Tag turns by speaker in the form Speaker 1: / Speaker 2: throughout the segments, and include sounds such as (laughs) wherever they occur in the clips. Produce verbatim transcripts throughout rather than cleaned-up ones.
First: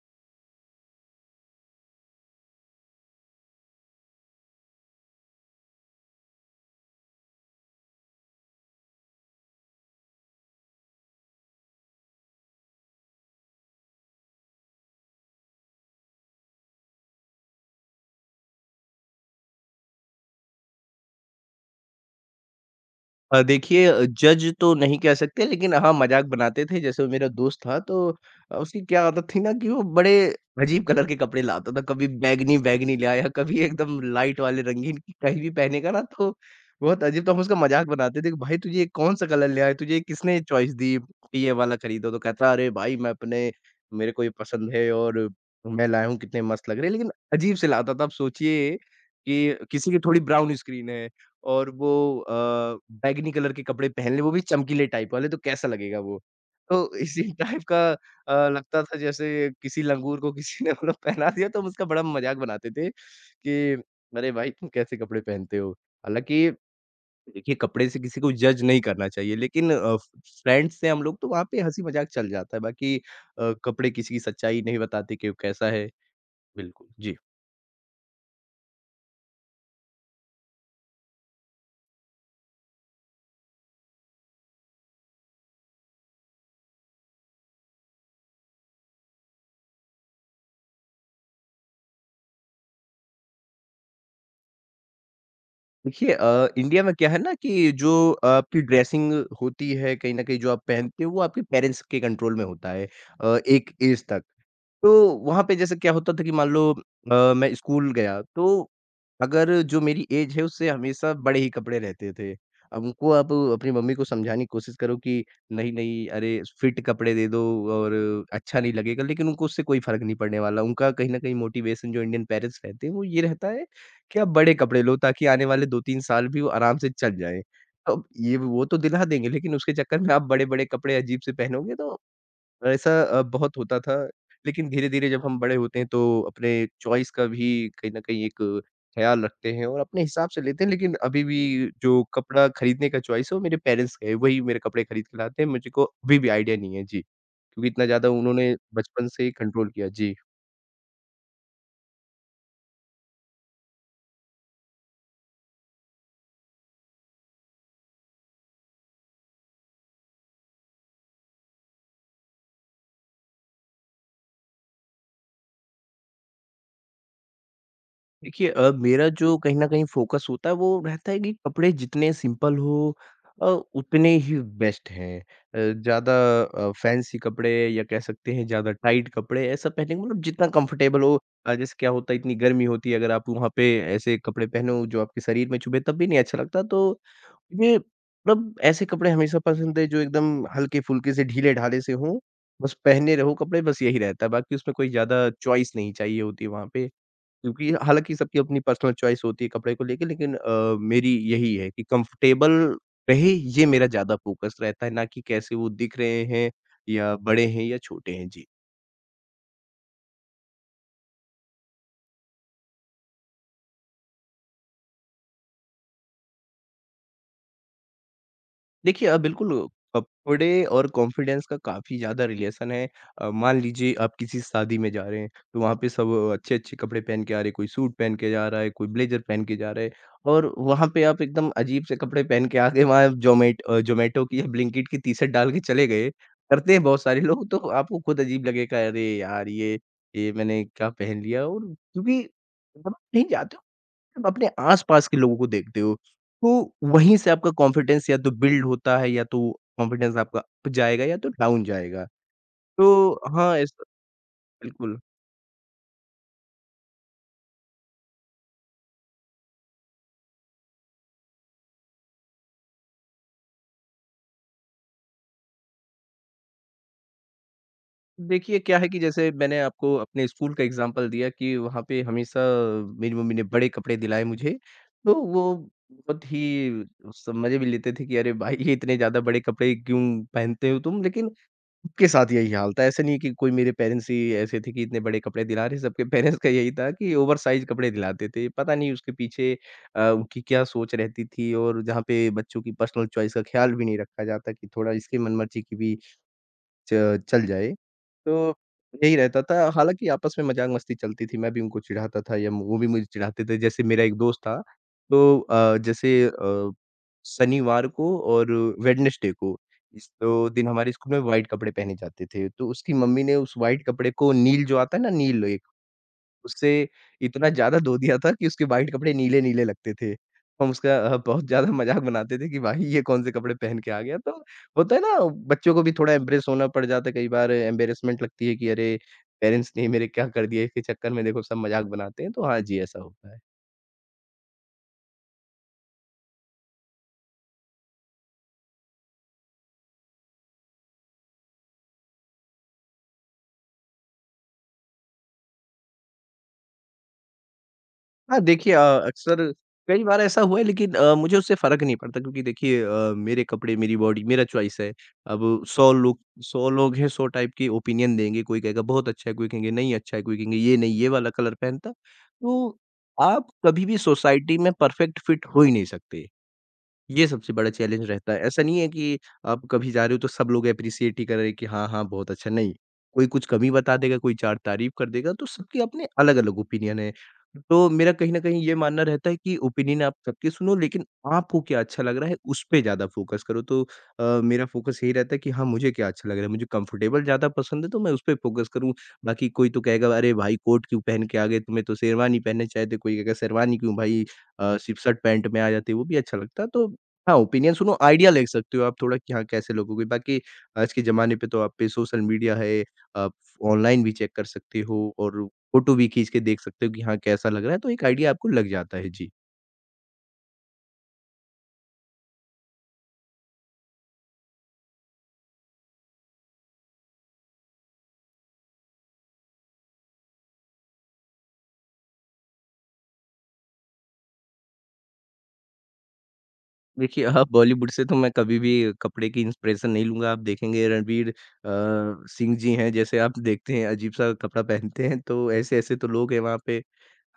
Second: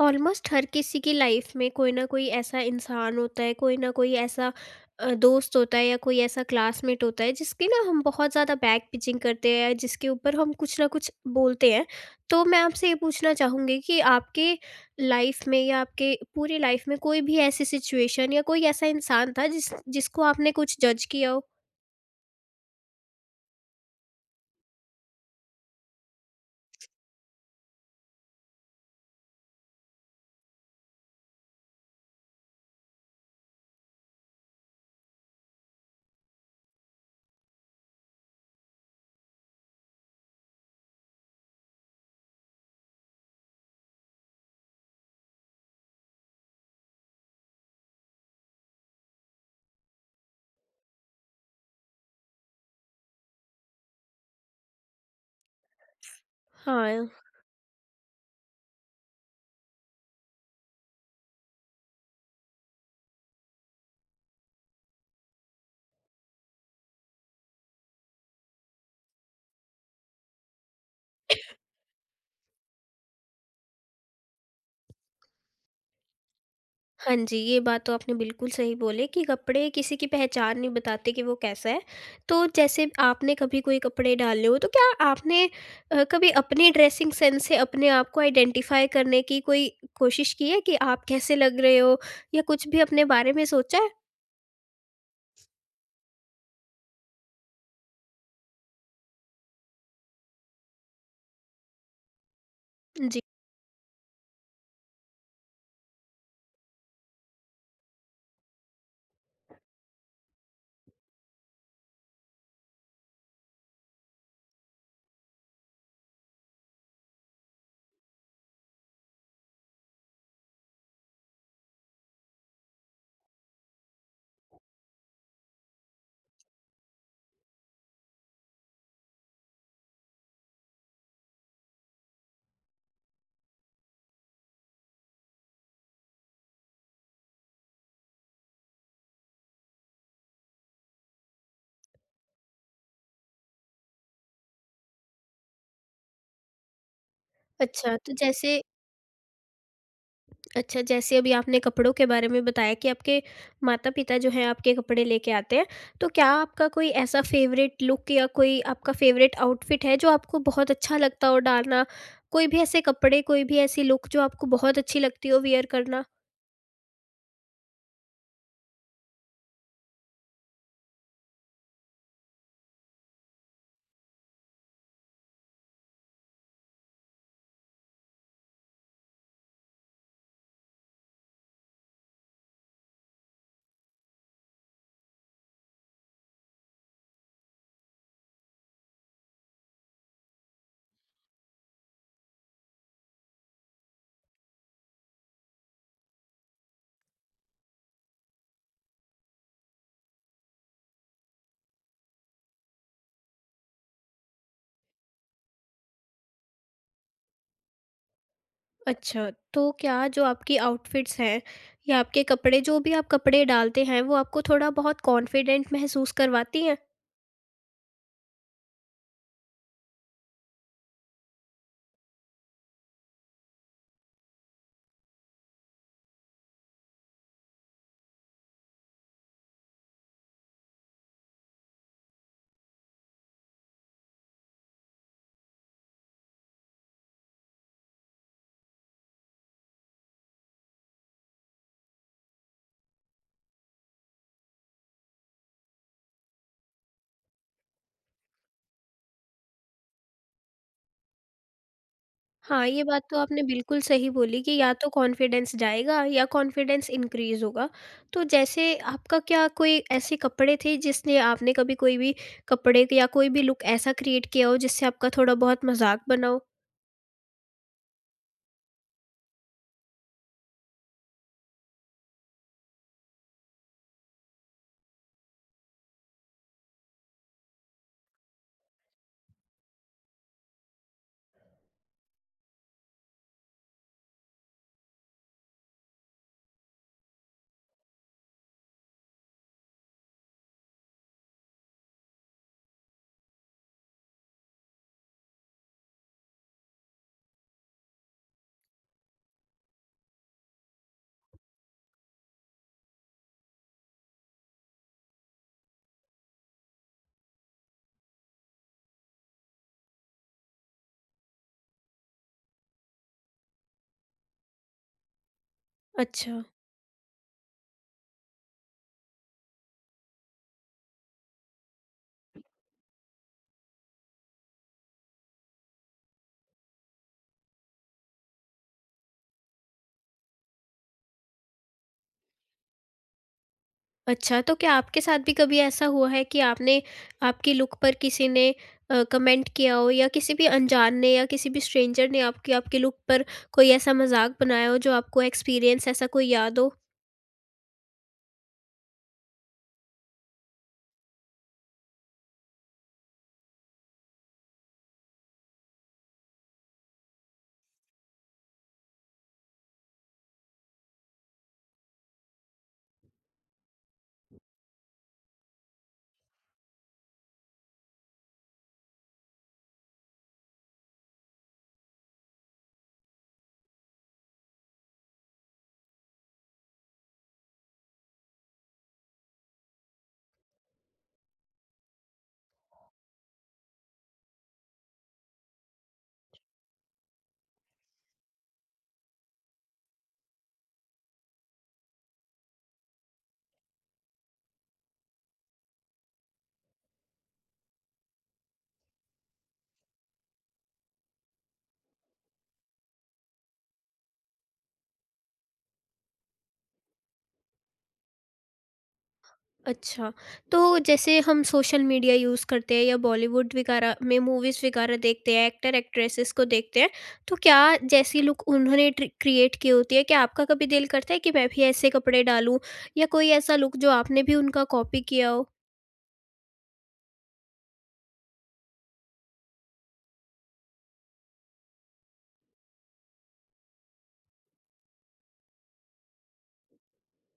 Speaker 1: Almost हर किसी की life में कोई ना कोई ऐसा इंसान होता है, कोई ना कोई ऐसा अ, दोस्त होता है या कोई ऐसा क्लासमेट होता है जिसकी ना हम बहुत ज़्यादा बैक पिचिंग करते हैं, जिसके ऊपर हम कुछ ना कुछ बोलते हैं। तो मैं आपसे ये पूछना चाहूँगी कि आपके लाइफ में या आपके पूरी लाइफ में कोई भी ऐसी सिचुएशन या कोई ऐसा इंसान था जिस जिसको आपने कुछ जज किया हो?
Speaker 2: अ, देखिए, अ, जज तो नहीं कह सकते, लेकिन हाँ, मज़ाक बनाते थे। जैसे वो मेरा दोस्त था, तो अ, उसकी क्या आदत थी ना कि वो बड़े अजीब कलर के कपड़े लाता था। कभी बैंगनी-बैंगनी ले आया, कभी एकदम लाइट वाले रंगीन कहीं भी पहनेगा ना, तो बहुत अजीब। तो हम उसका मज़ाक बनाते थे कि भाई तुझे ये कौन सा कलर ले आया? तुझे किसने चॉइस दी कि ये वाला खरीदो? तो कहता, अरे भाई मैं अपने मेरे को ये पसंद है और मैं लाया हूँ कितने मस्त लग रहे हैं। लेकिन अजीब से लाता था। अब सोचिए कि किसी की थोड़ी ब्राउन स्किन है। और वो अ, बैंगनी कलर के कपड़े पहन ले, वो भी चमकीले टाइप वाले, तो कैसा लगेगा वो? तो
Speaker 1: हाँ।
Speaker 2: इसी (laughs) टाइप का अ, लगता था जैसे किसी लंगूर को किसी ने मतलब पहना दिया। तो हम उसका बड़ा मज़ाक बनाते थे कि, "अरे भाई तुम कैसे कपड़े पहनते हो?" हालाँकि देखिए, कपड़े से किसी को जज नहीं करना चाहिए, लेकिन अ, फ्रेंड्स से हम लोग तो वहाँ पे हँसी-मज़ाक चल जाता है। बाकी अ, कपड़े किसी की सच्चाई नहीं बताते कि वो कैसा है। बिल्कुल,
Speaker 1: हाँ
Speaker 2: जी।
Speaker 1: जी, ये बात तो आपने बिल्कुल सही बोली कि कपड़े किसी की पहचान नहीं बताते कि वो कैसा है। तो जैसे आपने कभी कोई कपड़े डाले हो, तो क्या आपने अ, कभी अपने ड्रेसिंग सेंस से अपने आप को आइडेंटिफ़ाई करने की कोई कोशिश की है कि आप कैसे लग रहे हो या कुछ भी अपने बारे में सोचा है?
Speaker 2: देखिए अ, इंडिया में क्या है ना कि जो आपकी ड्रेसिंग होती है, कहीं न कहीं जो आप पहनते हो वो आपके पेरेंट्स के कंट्रोल में होता है,
Speaker 1: जी।
Speaker 2: अ, एक एज तक। तो वहाँ पे जैसे क्या होता था कि मान लो अ, मैं स्कूल गया, तो अगर जो मेरी एज है उससे हमेशा बड़े ही कपड़े रहते थे। अब उनको आप अपनी मम्मी को समझाने की कोशिश करो कि नहीं-नहीं अरे फिट कपड़े दे दो और अच्छा नहीं लगेगा, लेकिन उनको उससे कोई फ़र्क नहीं पड़ने वाला। उनका कहीं न कहीं मोटिवेशन जो इंडियन पेरेंट्स रहते हैं वो ये रहता है कि आप बड़े कपड़े लो ताकि आने वाले दो तीन साल भी वो आराम से चल जाएँ। अब ये वो तो दिला देंगे, लेकिन उसके चक्कर में आप बड़े-बड़े कपड़े अजीब से पहनोगे, तो ऐसा अ, बहुत होता था। लेकिन धीरे-धीरे जब हम बड़े होते हैं तो अपने चॉइस का भी कहीं न कहीं एक ख़्याल रखते हैं और अपने हिसाब से लेते हैं, लेकिन अभी भी जो कपड़ा खरीदने का चॉइस है वो मेरे पेरेंट्स का है। वही मेरे कपड़े खरीद के लाते हैं, मुझे को अभी भी आइडिया नहीं है। जी, क्योंकि इतना
Speaker 1: अच्छा,
Speaker 2: ज़्यादा
Speaker 1: तो
Speaker 2: उन्होंने
Speaker 1: जैसे
Speaker 2: बचपन से ही कंट्रोल किया। जी।
Speaker 1: अच्छा, जैसे अभी आपने कपड़ों के बारे में बताया कि आपके माता-पिता जो हैं आपके कपड़े लेके आते हैं, तो क्या आपका कोई ऐसा फ़ेवरेट लुक या कोई आपका फ़ेवरेट आउटफिट है जो आपको बहुत अच्छा लगता हो डालना? कोई भी ऐसे कपड़े, कोई भी ऐसी लुक जो आपको बहुत अच्छी लगती हो वियर करना?
Speaker 2: देखिए अ, मेरा जो कहीं न कहीं फ़ोकस होता है वो रहता है कि कपड़े जितने सिंपल हो अ, उतने ही बेस्ट हैं। अ, ज़्यादा अ, फैंसी कपड़े या कह सकते हैं ज़्यादा टाइट कपड़े ऐसा पहनेंगे, मतलब जितना कंफर्टेबल हो। अ, जैसे क्या होता है इतनी गर्मी होती है, अगर आप वहाँ पे ऐसे कपड़े पहनो जो आपके शरीर में चुभे तब भी नहीं अच्छा लगता। तो ये मतलब ऐसे कपड़े हमेशा पसंद है जो एकदम हल्के-फुल्के से ढीले-ढाले से हों। बस पहने रहो कपड़े, बस यही रहता है। बाकी उसमें कोई ज़्यादा चॉइस नहीं चाहिए होती है वहाँ पे। क्योंकि हालाँकि सबकी अपनी पर्सनल चॉइस होती है कपड़े को लेके, लेकिन अ, मेरी यही है कि कंफर्टेबल रहे, ये मेरा ज़्यादा फ़ोकस रहता है, ना कि कैसे वो दिख रहे हैं या बड़े हैं या छोटे हैं। जी।
Speaker 1: अच्छा, तो क्या जो आपकी आउटफिट्स हैं या आपके कपड़े, जो भी आप कपड़े डालते हैं, वो आपको थोड़ा बहुत कॉन्फिडेंट महसूस करवाती हैं?
Speaker 2: देखिए अ, बिल्कुल, कपड़े और कॉन्फिडेंस का काफ़ी ज़्यादा रिलेशन है। अ, मान लीजिए आप किसी शादी में जा रहे हैं, तो वहाँ पे सब अच्छे-अच्छे कपड़े पहन के आ रहे हैं, कोई सूट पहन के जा रहा है, कोई ब्लेज़र पहन के जा रहा है, और वहाँ पे आप एकदम अजीब से कपड़े पहन के आ गए, वहाँ ज़ोमैट अ, ज़ोमैटो की या ब्लिंकिट की टी-शर्ट डाल के चले गए। करते हैं बहुत सारे लोग, तो आपको खुद अजीब लगेगा, अरे यार! ये ये मैंने क्या पहन लिया, और क्योंकि मतलब कहीं जाते आप अपने आस-पास के लोगों को देखते हो, तो वहीं से आपका कॉन्फिडेंस या तो बिल्ड होता है या तो कॉन्फिडेंस आपका अप जाएगा या तो डाउन जाएगा।
Speaker 1: हाँ, ये बात तो
Speaker 2: तो
Speaker 1: आपने
Speaker 2: हाँ,
Speaker 1: बिल्कुल
Speaker 2: ऐसा
Speaker 1: सही बोली कि या तो
Speaker 2: बिल्कुल।
Speaker 1: कॉन्फिडेंस जाएगा या कॉन्फिडेंस इंक्रीज़ होगा। तो जैसे आपका क्या कोई ऐसे कपड़े थे जिसने आपने कभी कोई भी कपड़े या कोई भी लुक ऐसा क्रिएट किया हो जिससे आपका थोड़ा बहुत मज़ाक बना हो?
Speaker 2: देखिए क्या है कि जैसे मैंने आपको अपने स्कूल का एग्ज़ाम्पल दिया कि वहाँ पे हमेशा मेरी मम्मी ने बड़े कपड़े दिलाए मुझे, तो वो बहुत ही उस मज़े भी लेते थे कि अरे भाई ये इतने ज़्यादा बड़े कपड़े क्यों पहनते हो तुम? लेकिन सबके साथ यही हाल था। ऐसा नहीं है कि कोई मेरे पेरेंट्स ही ऐसे थे कि इतने बड़े कपड़े दिला रहे, सबके पेरेंट्स का यही था कि ओवरसाइज़ कपड़े दिलाते थे। पता नहीं उसके पीछे अ, उनकी क्या सोच रहती थी, और जहाँ पे बच्चों की पर्सनल चॉइस का ख्याल भी नहीं रखा जाता कि थोड़ा इसकी मनमर्ज़ी की भी च चल जाए। तो यही रहता था, हालाँकि आपस में मज़ाक-मस्ती चलती थी, मैं भी उनको चिढ़ाता था या वो भी मुझे चिढ़ाते थे। जैसे मेरा एक दोस्त था, तो अ, जैसे अ, शनिवार को और वेडनेसडे को, इस दो दिन हमारे स्कूल में व्हाइट कपड़े पहने जाते थे। तो उसकी मम्मी ने उस व्हाइट कपड़े को नील जो आता है ना नील
Speaker 1: अच्छा।
Speaker 2: उससे इतना ज़्यादा धो दिया था कि उसके वाइट कपड़े नीले-नीले लगते थे। हम उसका अ, बहुत ज़्यादा मज़ाक बनाते थे कि भाई ये कौन से कपड़े पहन के आ गया। तो होता है ना, बच्चों को भी थोड़ा एम्प्रेस होना पड़ जाता है, कई बार एम्बैरेसमेंट लगती है कि अरे! पेरेंट्स ने मेरे क्या कर दिया, इसके चक्कर में देखो सब मज़ाक बनाते हैं। तो हाँ जी, ऐसा होता है।
Speaker 1: अच्छा, तो क्या आपके साथ भी कभी ऐसा हुआ है कि आपने आपकी लुक पर किसी ने अ, कमेंट किया हो, या किसी भी अनजान ने या किसी भी स्ट्रेंजर ने आपकी आपकी लुक पर कोई ऐसा मज़ाक बनाया हो, जो आपको एक्सपीरियंस ऐसा कोई याद हो?
Speaker 2: हाँ, देखिए अ, अक्सर कई बार ऐसा हुआ है, लेकिन अ, मुझे उससे फ़र्क नहीं पड़ता, क्योंकि देखिए अ, मेरे कपड़े, मेरी बॉडी, मेरा चॉइस है। अब सौ लोग, सौ लोग हैं, सौ टाइप के ओपिनियन देंगे, कोई कहेगा बहुत अच्छा है, कोई कहेंगे नहीं अच्छा है, कोई कहेंगे ये नहीं, ये वाला कलर पहनता। तो आप कभी भी सोसाइटी में परफ़ेक्ट फिट हो ही नहीं सकते। ये सबसे बड़ा चैलेंज रहता है। ऐसा नहीं है कि आप कभी जा रहे हो तो सब लोग एप्रिशिएट ही कर रहे हैं कि हाँ, हाँ, बहुत अच्छा, नहीं। कोई कुछ कमी बता देगा, कोई चार तारीफ़ कर देगा, तो सबके अपने अलग-अलग ओपिनियन हैं। तो मेरा कहीं न कहीं ये मानना रहता है कि ओपिनियन आप सबके सुनो, लेकिन आपको क्या अच्छा लग रहा है, उस पे ज़्यादा फ़ोकस करो। तो अ, मेरा फ़ोकस यही रहता है कि हाँ, मुझे क्या अच्छा लग रहा है, मुझे कंफ़र्टेबल ज़्यादा पसंद है, तो मैं उस पे फ़ोकस करूँ। बाकी कोई तो कहेगा, "अरे भाई कोट क्यों पहन के आ गए, तुम्हें तो शेरवानी पहनने चाहिए थे।" कोई कहेगा, "शेरवानी क्यों भाई, अ, सिर्फ़ शर्ट पैंट में आ जाते, वो भी अच्छा लगता।" तो हाँ, ओपिनियन सुनो, आइडिया ले सकते हो आप थोड़ा कि हाँ, कैसे लोगों के। बाकी आज के ज़माने पे तो आप पे सोशल मीडिया है, आप ऑनलाइन भी चेक कर सकते हो और फ़ोटो भी खींच के देख सकते हो कि हाँ, कैसा लग रहा है, तो एक आइडिया आपको लग जाता है। जी।
Speaker 1: अच्छा, तो जैसे हम सोशल मीडिया यूज़ करते हैं या बॉलीवुड वगैरह में मूवीज़ वगैरह देखते हैं, एक्टर एक्ट्रेसेस को देखते हैं, तो क्या जैसी लुक उन्होंने ट्रि क्रिएट की होती है, क्या आपका कभी दिल करता है कि मैं भी ऐसे कपड़े डालूँ या कोई ऐसा लुक जो आपने भी उनका कॉपी किया हो?
Speaker 2: देखिए, आप बॉलीवुड से तो मैं कभी भी कपड़े की इंस्पिरेशन नहीं लूँगा। आप देखेंगे रणवीर अ, सिंह जी हैं, जैसे आप देखते हैं अजीब-सा कपड़ा पहनते हैं, तो ऐसे-ऐसे तो लोग हैं वहाँ पे।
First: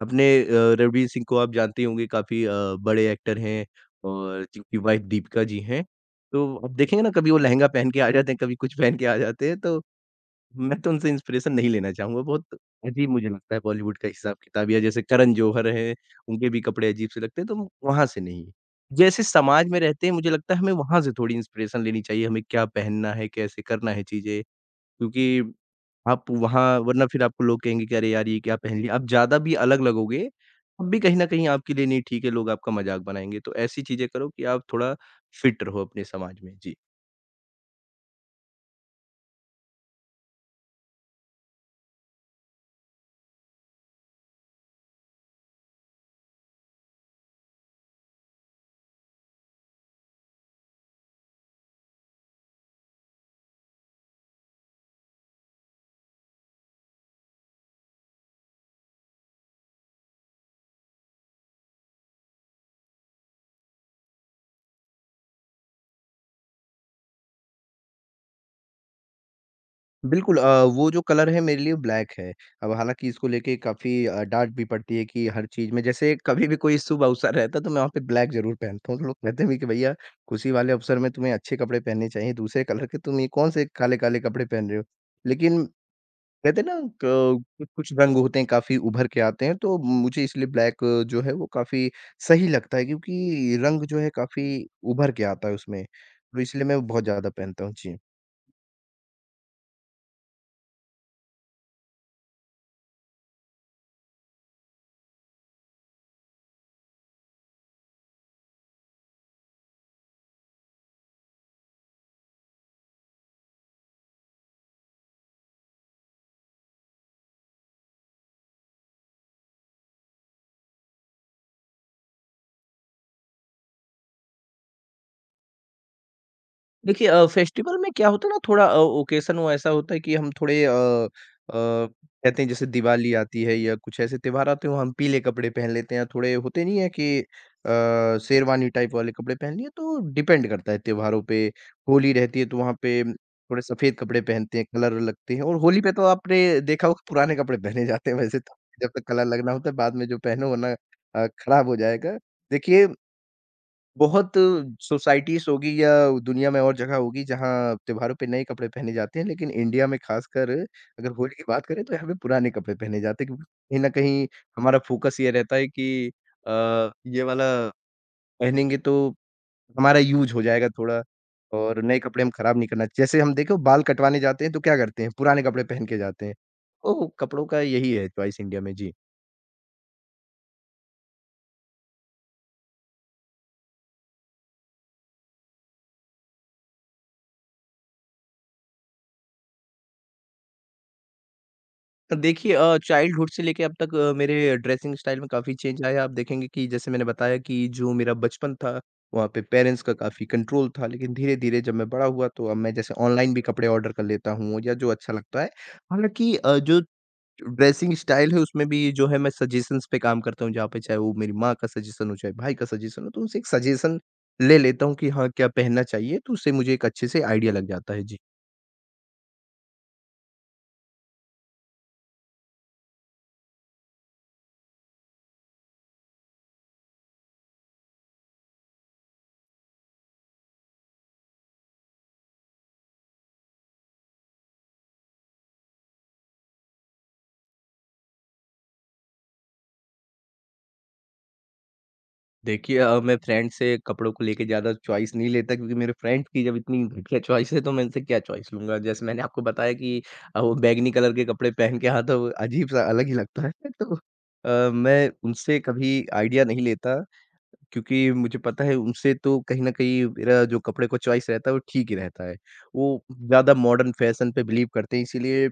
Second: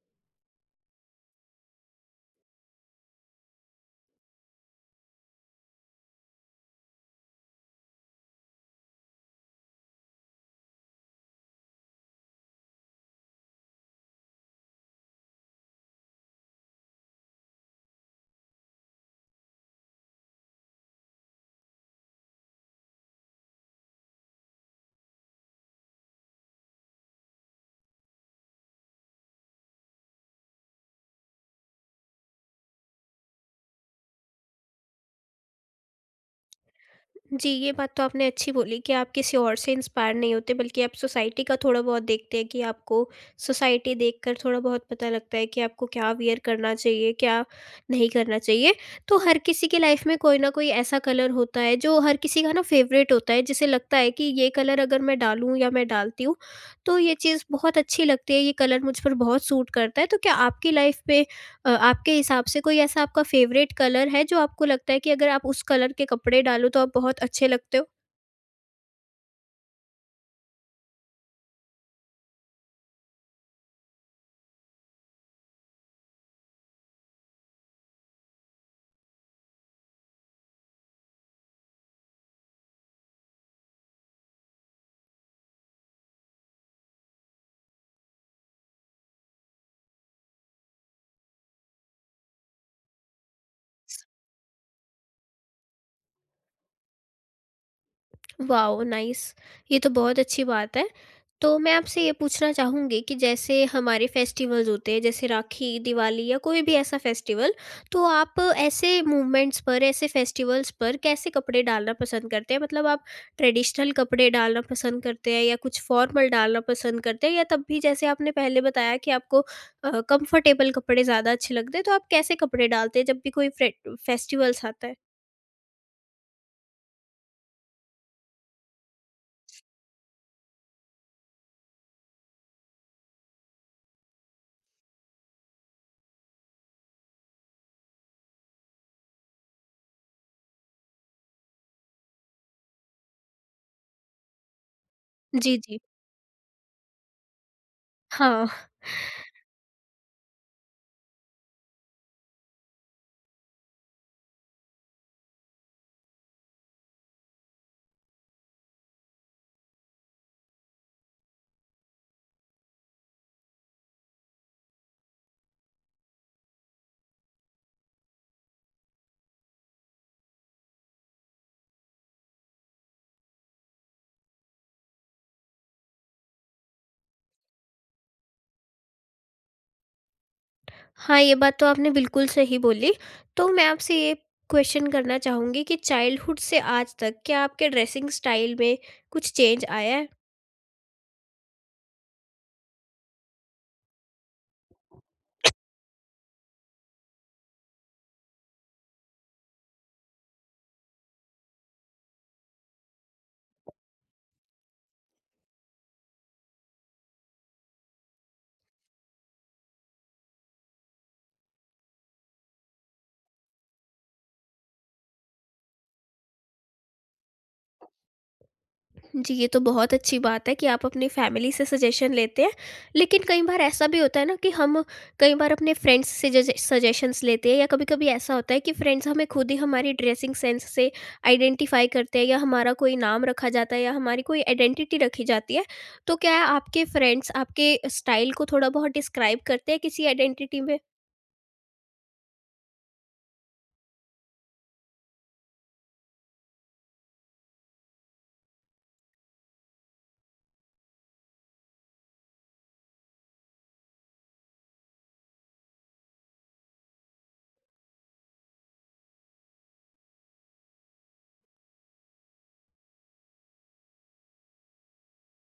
Speaker 2: अपने अ, रणवीर सिंह को आप जानते ही होंगे, काफ़ी अ, बड़े एक्टर हैं, और जिनकी वाइफ दीपिका जी हैं। तो आप देखेंगे ना कभी वो लहंगा पहन के आ जाते हैं, कभी कुछ पहन के आ जाते हैं, तो मैं तो उनसे इंस्पिरेशन नहीं लेना चाहूँगा। बहुत अजीब मुझे लगता है बॉलीवुड का हिसाब-किताब, या जैसे करण जौहर हैं, उनके भी कपड़े अजीब से लगते हैं, तो वहाँ से नहीं। जैसे समाज में रहते हैं, मुझे लगता है हमें वहाँ से थोड़ी इंस्पिरेशन लेनी चाहिए, हमें क्या पहनना है, कैसे करना है चीज़ें, क्योंकि आप वहाँ वरना फिर आपको लोग कहेंगे कि अरे यार ये क्या पहन लिया? आप ज़्यादा भी अलग लगोगे, तब भी कहीं न कहीं आपके लिए नहीं ठीक है, लोग आपका मज़ाक बनाएँगे। तो ऐसी चीज़ें करो कि आप थोड़ा फिट रहो अपने समाज में। जी।
Speaker 1: जी, ये बात तो आपने अच्छी बोली कि आप किसी और से इंस्पायर नहीं होते बल्कि आप सोसाइटी का थोड़ा बहुत देखते हैं कि आपको सोसाइटी देखकर थोड़ा बहुत पता लगता है कि आपको क्या वियर करना चाहिए, क्या नहीं करना चाहिए। तो हर किसी की लाइफ में कोई ना कोई ऐसा कलर होता है, जो हर किसी का ना फेवरेट होता है, जिसे लगता है कि ये कलर अगर मैं डालूँ या मैं डालती हूँ, तो ये चीज़ बहुत अच्छी लगती है, ये कलर मुझ पर बहुत सूट करता है। तो क्या आपकी लाइफ पे अ, आपके हिसाब से कोई ऐसा आपका फ़ेवरेट कलर है जो आपको लगता है कि अगर आप उस कलर के कपड़े डालो तो आप बहुत अच्छे लगते हो?
Speaker 2: बिल्कुल अ, वो जो कलर है मेरे लिए ब्लैक है। अब हालाँकि इसको लेके काफ़ी अ, डाँट भी पड़ती है कि हर चीज़ में, जैसे कभी भी कोई शुभ अवसर रहता है तो मैं वहाँ पे ब्लैक ज़रूर पहनता हूँ। तो लोग कहते भी कि भैया खुशी वाले अवसर में तुम्हें अच्छे कपड़े पहनने चाहिए, दूसरे कलर के, तुम ये कौन से काले-काले कपड़े पहन रहे हो? लेकिन कहते हैं ना। क कुछ कुछ रंग होते हैं काफ़ी उभर के आते हैं, तो मुझे इसलिए ब्लैक जो है वो काफ़ी सही लगता है क्योंकि रंग जो है काफ़ी उभर के आता है उसमें, तो इसलिए मैं बहुत ज़्यादा पहनता हूँ। जी।
Speaker 1: वाओ! नाइस। ये तो बहुत अच्छी बात है। तो मैं आपसे ये पूछना चाहूँगी कि जैसे हमारे फेस्टिवल्स होते हैं, जैसे राखी, दिवाली या कोई भी ऐसा फेस्टिवल, तो आप ऐसे मूवमेंट्स पर, ऐसे फेस्टिवल्स पर कैसे कपड़े डालना पसंद करते हैं? मतलब आप ट्रेडिशनल कपड़े डालना पसंद करते हैं या कुछ फॉर्मल डालना पसंद करते हैं, या तब भी जैसे आपने पहले बताया कि आपको अ, कंफर्टेबल कपड़े ज़्यादा अच्छे लगते हैं, तो आप कैसे कपड़े डालते हैं जब भी कोई फ्रे फेस्टिवल्स आता है?
Speaker 2: देखिए, अ, फेस्टिवल में क्या होता है ना, थोड़ा अ, ओकेशन वो ऐसा होता है कि हम थोड़े अ अ, कहते हैं जैसे दिवाली आती है या कुछ ऐसे त्योहार आते हैं वहाँ हम पीले कपड़े पहन लेते हैं, थोड़े होते नहीं है कि अ, शेरवानी टाइप वाले कपड़े पहन लिए, तो डिपेंड करता है त्योहारों पे। होली रहती है तो वहाँ पे थोड़े सफेद कपड़े पहनते हैं, कलर लगते हैं और
Speaker 1: जी, जी।
Speaker 2: होली पे तो आपने देखा होगा पुराने कपड़े पहने जाते हैं। वैसे
Speaker 1: हाँ।
Speaker 2: तो जब तक कलर लगना होता है बाद में जो पहनो वो ना अ, खराब हो जाएगा। देखिए बहुत सोसाइटीज़ होगी या दुनिया में और जगह होगी जहाँ त्योहारों पे नए कपड़े पहने जाते हैं, लेकिन इंडिया में ख़ासकर अगर होली की बात करें तो यहाँ पे पुराने कपड़े पहने जाते हैं क्योंकि कहीं न कहीं हमारा फ़ोकस ये रहता है कि अ, ये वाला पहनेंगे तो हमारा यूज़ हो जाएगा थोड़ा और नए कपड़े हम ख़राब नहीं करना। जैसे हम देखो बाल कटवाने जाते हैं तो क्या करते हैं? पुराने कपड़े पहन के जाते हैं। तो कपड़ों का यही है चॉइस इंडिया में। जी।
Speaker 1: हाँ, ये बात तो आपने बिल्कुल सही बोली। तो मैं आपसे ये क्वेश्चन करना चाहूँगी कि चाइल्डहुड से आज तक क्या आपके ड्रेसिंग स्टाइल में कुछ चेंज आया है?
Speaker 2: देखिए, अ, चाइल्डहुड से लेके अब तक अ, मेरे ड्रेसिंग स्टाइल में काफ़ी चेंज आया है। आप देखेंगे कि जैसे मैंने बताया कि जो मेरा बचपन था, वहाँ पे पेरेंट्स का काफ़ी कंट्रोल था। लेकिन धीरे-धीरे जब मैं बड़ा हुआ तो अब मैं जैसे ऑनलाइन भी कपड़े ऑर्डर कर लेता हूँ या जो अच्छा लगता है। हालाँकि अ, जो ड्रेसिंग स्टाइल है उसमें भी जो है मैं सजेशंस पे काम करता हूँ, जहाँ पे चाहे वो मेरी माँ का सजेशन हो, चाहे भाई का सजेशन हो, तो उनसे एक सजेशन ले लेता हूँ कि हाँ, क्या पहनना चाहिए, तो उससे मुझे एक अच्छे से आइडिया लग जाता है। जी।
Speaker 1: जी, ये तो बहुत अच्छी बात है कि आप अपनी फैमिली से सजेशन लेते हैं। लेकिन कई बार ऐसा भी होता है ना कि हम कई बार अपने फ्रेंड्स से जजे सजेशंस लेते हैं, या कभी-कभी ऐसा होता है कि फ्रेंड्स हमें खुद ही हमारी ड्रेसिंग सेंस से आइडेंटिफ़ाई करते हैं, या हमारा कोई नाम रखा जाता है या हमारी कोई आइडेंटिटी रखी जाती है। तो क्या आपके फ्रेंड्स आपके स्टाइल को थोड़ा-बहुत डिस्क्राइब करते हैं किसी आइडेंटिटी में?
Speaker 2: देखिए, अ, मैं फ्रेंड से कपड़ों को लेके ज़्यादा चॉइस नहीं लेता क्योंकि मेरे फ्रेंड की जब इतनी घटिया चॉइस है तो मैं इनसे क्या चॉइस लूँगा। जैसे मैंने आपको बताया कि अ, वो बैंगनी कलर के कपड़े पहन के आता है, वो अजीब-सा अलग ही लगता है (laughs) तो अ, मैं उनसे कभी आइडिया नहीं लेता क्योंकि मुझे पता है उनसे तो कहीं न कहीं मेरा जो कपड़े का चॉइस रहता है वो ठीक ही रहता है। वो ज़्यादा मॉडर्न फैशन पे बिलीव करते हैं इसीलिए।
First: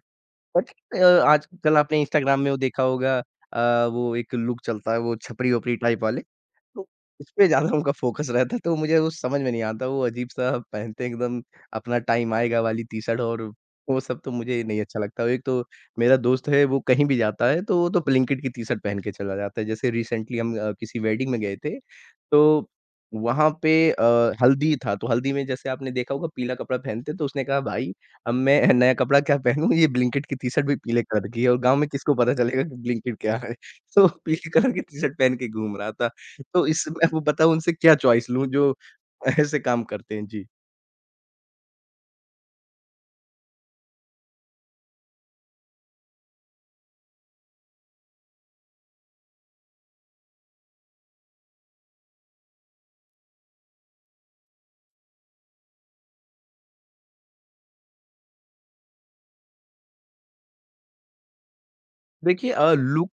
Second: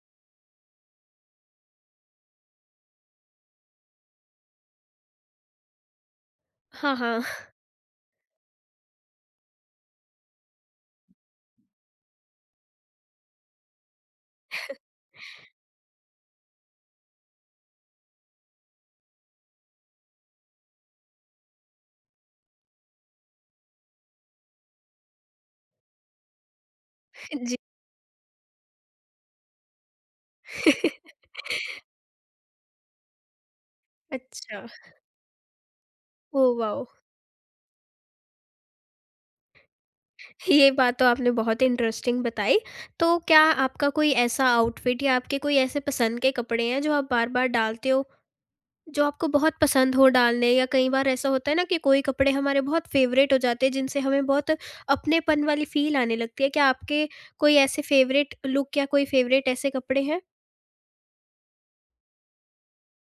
Speaker 2: अच्छा, अ, आजकल आपने इंस्टाग्राम में वो देखा होगा, अ, वो एक लुक चलता है वो छपरी-वपरी टाइप वाले, तो
Speaker 1: हाँ, हाँ।
Speaker 2: उसपे ज़्यादा उनका फ़ोकस रहता है, तो मुझे वो समझ में नहीं आता, वो अजीब-सा पहनते हैं एकदम। अपना टाइम आएगा वाली टी-शर्ट और वो सब तो मुझे नहीं अच्छा लगता। एक तो मेरा दोस्त है वो कहीं भी जाता है तो वो तो ब्लिंकिट की टी-शर्ट पहन के चला जाता है। जैसे रिसेंटली हम अ, किसी वेडिंग में गए थे, तो वहाँ पे अ, हल्दी था, तो हल्दी में जैसे आपने देखा होगा पीला कपड़ा पहनते हैं, तो उसने कहा, भाई अब मैं नया कपड़ा क्या पहनूँ? ये ब्लिंकिट की टी-शर्ट भी पीले कलर
Speaker 1: (laughs)
Speaker 2: की है और गाँव में किसको पता चलेगा कि ब्लिंकिट क्या है? (laughs) तो पीले
Speaker 1: अच्छा।
Speaker 2: कलर की टी-शर्ट पहन के घूम रहा था।
Speaker 1: ओह
Speaker 2: तो
Speaker 1: वाओ!
Speaker 2: इसमें आपको पता है उनसे क्या चॉइस लूँ जो ऐसे काम करते हैं? जी।
Speaker 1: ये बात तो आपने बहुत इंटरेस्टिंग बताई। तो क्या आपका कोई ऐसा आउटफिट या आपके कोई ऐसे पसंद के कपड़े हैं जो आप बार-बार डालते हो, जो आपको बहुत पसंद हो डालने, या कई बार ऐसा होता है ना कि कोई कपड़े हमारे बहुत फ़ेवरेट हो जाते हैं जिनसे हमें बहुत अपनेपन वाली फ़ील आने लगती है। क्या आपके कोई ऐसे फ़ेवरेट लुक या कोई फ़ेवरेट ऐसे कपड़े हैं?
Speaker 2: देखिए, अ, लुक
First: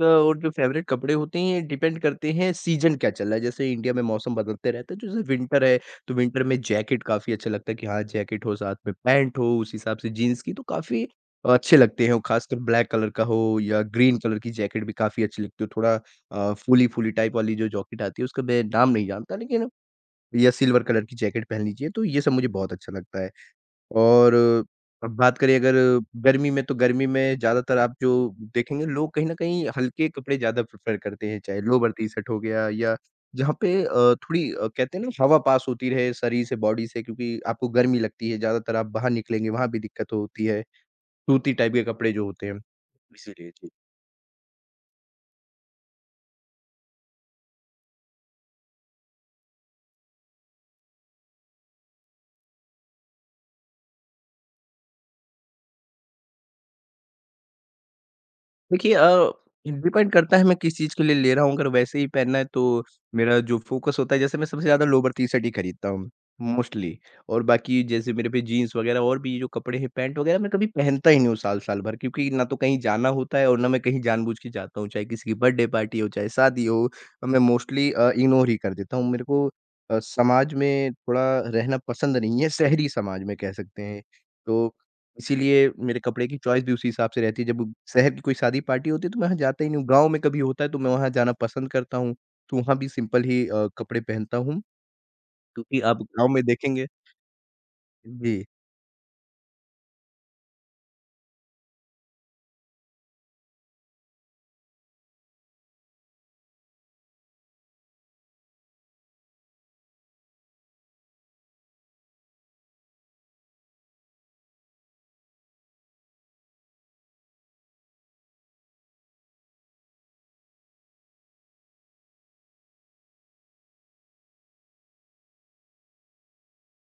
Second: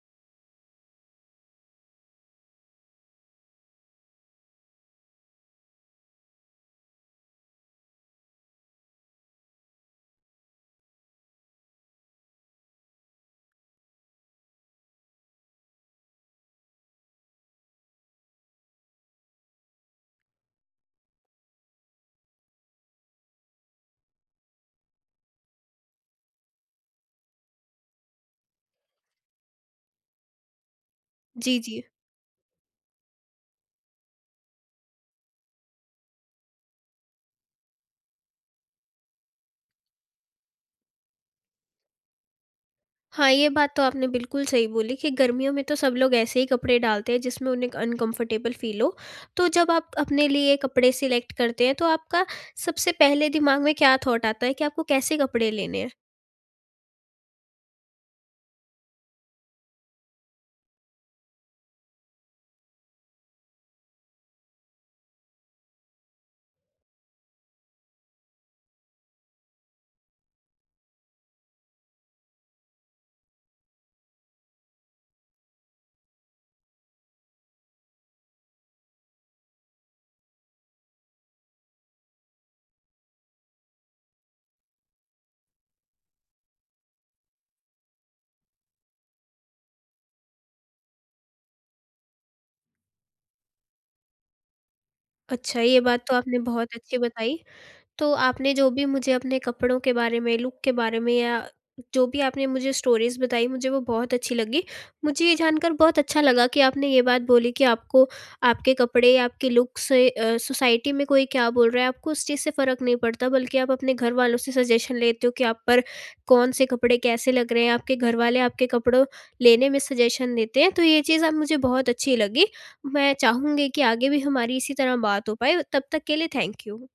Speaker 2: का और जो फ़ेवरेट कपड़े होते हैं, ये डिपेंड करते हैं सीज़न क्या चल रहा है। जैसे इंडिया में मौसम बदलते रहता है, तो जैसे विंटर है, तो विंटर में जैकेट काफ़ी अच्छा लगता है कि हाँ, जैकेट हो, साथ में पैंट हो, उस हिसाब से जीन्स की तो काफ़ी अच्छे लगते हैं और ख़ासकर ब्लैक कलर का हो या ग्रीन कलर की जैकेट भी काफ़ी अच्छी लगती है। थोड़ा अ, फूली-फूली टाइप वाली जो जैकेट आती है, उसका मैं नाम नहीं जानता, लेकिन या सिल्वर कलर की जैकेट पहन लीजिए, तो ये सब मुझे बहुत अच्छा लगता है। और अब बात करें अगर गर्मी में, तो गर्मी में ज़्यादातर आप जो देखेंगे लोग कहीं न कहीं हल्के कपड़े ज़्यादा प्रेफ़र करते हैं,
Speaker 1: जी,
Speaker 2: चाहे
Speaker 1: जी।
Speaker 2: लोवर टी-शर्ट हो गया या जहाँ पे अ, थोड़ी अ, कहते हैं ना हवा पास होती रहे शरीर से, बॉडी से क्योंकि आपको गर्मी लगती है, ज़्यादातर आप बाहर निकलेंगे वहाँ भी दिक्कत होती है, सूती टाइप के कपड़े जो होते हैं,
Speaker 1: हाँ, ये
Speaker 2: इसीलिए।
Speaker 1: बात तो आपने बिल्कुल सही बोली कि गर्मियों में तो सब लोग ऐसे ही कपड़े डालते हैं जिसमें उन्हें अनकंफर्टेबल फ़ील हो। तो जब आप अपने लिए कपड़े सिलेक्ट करते हैं, तो आपका सबसे पहले दिमाग में क्या थॉट आता है कि आपको कैसे कपड़े लेने हैं?
Speaker 2: देखिए, अ, डिपेंड करता है मैं किस चीज़ के लिए ले रहा हूँ, अगर वैसे ही पहनना है तो मेरा जो फ़ोकस होता है जैसे मैं सबसे ज़्यादा लोवर टी-शर्ट ही खरीदता हूँ, मोस्टली। और बाकी जैसे मेरे पे जीन्स वग़ैरह और भी जो कपड़े हैं, पैंट वग़ैरह मैं कभी पहनता ही नहीं हूँ साल साल भर, क्योंकि ना तो कहीं जाना होता है और ना मैं कहीं जानबूझ के जाता हूँ, चाहे किसी की बर्थडे पार्टी हो, चाहे शादी हो, मैं मोस्टली अ, इग्नोर ही कर देता हूँ। मेरे को अ, समाज में थोड़ा रहना पसंद नहीं है, शहरी समाज में कह सकते हैं। तो इसीलिए मेरे कपड़े की चॉइस भी उसी हिसाब से रहती है। जब शहर की कोई शादी पार्टी होती है तो मैं वहाँ जाता ही नहीं हूँ। गाँव में कभी होता है तो मैं वहाँ जाना पसंद करता हूँ। तो वहाँ भी सिंपल ही अ, कपड़े पहनता हूँ
Speaker 1: अच्छा, ये
Speaker 2: क्योंकि
Speaker 1: बात
Speaker 2: आप
Speaker 1: तो
Speaker 2: गाँव
Speaker 1: आपने
Speaker 2: में
Speaker 1: बहुत
Speaker 2: देखेंगे।
Speaker 1: अच्छी बताई। तो
Speaker 2: जी।
Speaker 1: आपने जो भी मुझे अपने कपड़ों के बारे में, लुक के बारे में, या जो भी आपने मुझे स्टोरीज़ बताई मुझे वो बहुत अच्छी लगी। मुझे ये जानकर बहुत अच्छा लगा कि आपने ये बात बोली कि आपको आपके कपड़े, या आपके लुक से अ, सोसाइटी में कोई क्या बोल रहा है आपको उस चीज़ से फ़र्क नहीं पड़ता, बल्कि आप अपने घर वालों से सजेशन लेते हो कि आप पर कौन से कपड़े कैसे लग रहे हैं, आपके घर वाले आपके कपड़ों लेने में सजेशन देते हैं। तो ये चीज़ अब मुझे बहुत अच्छी लगी। मैं चाहूँगी कि आगे भी हमारी इसी तरह बात हो पाए। तब तक के लिए थैंक यू।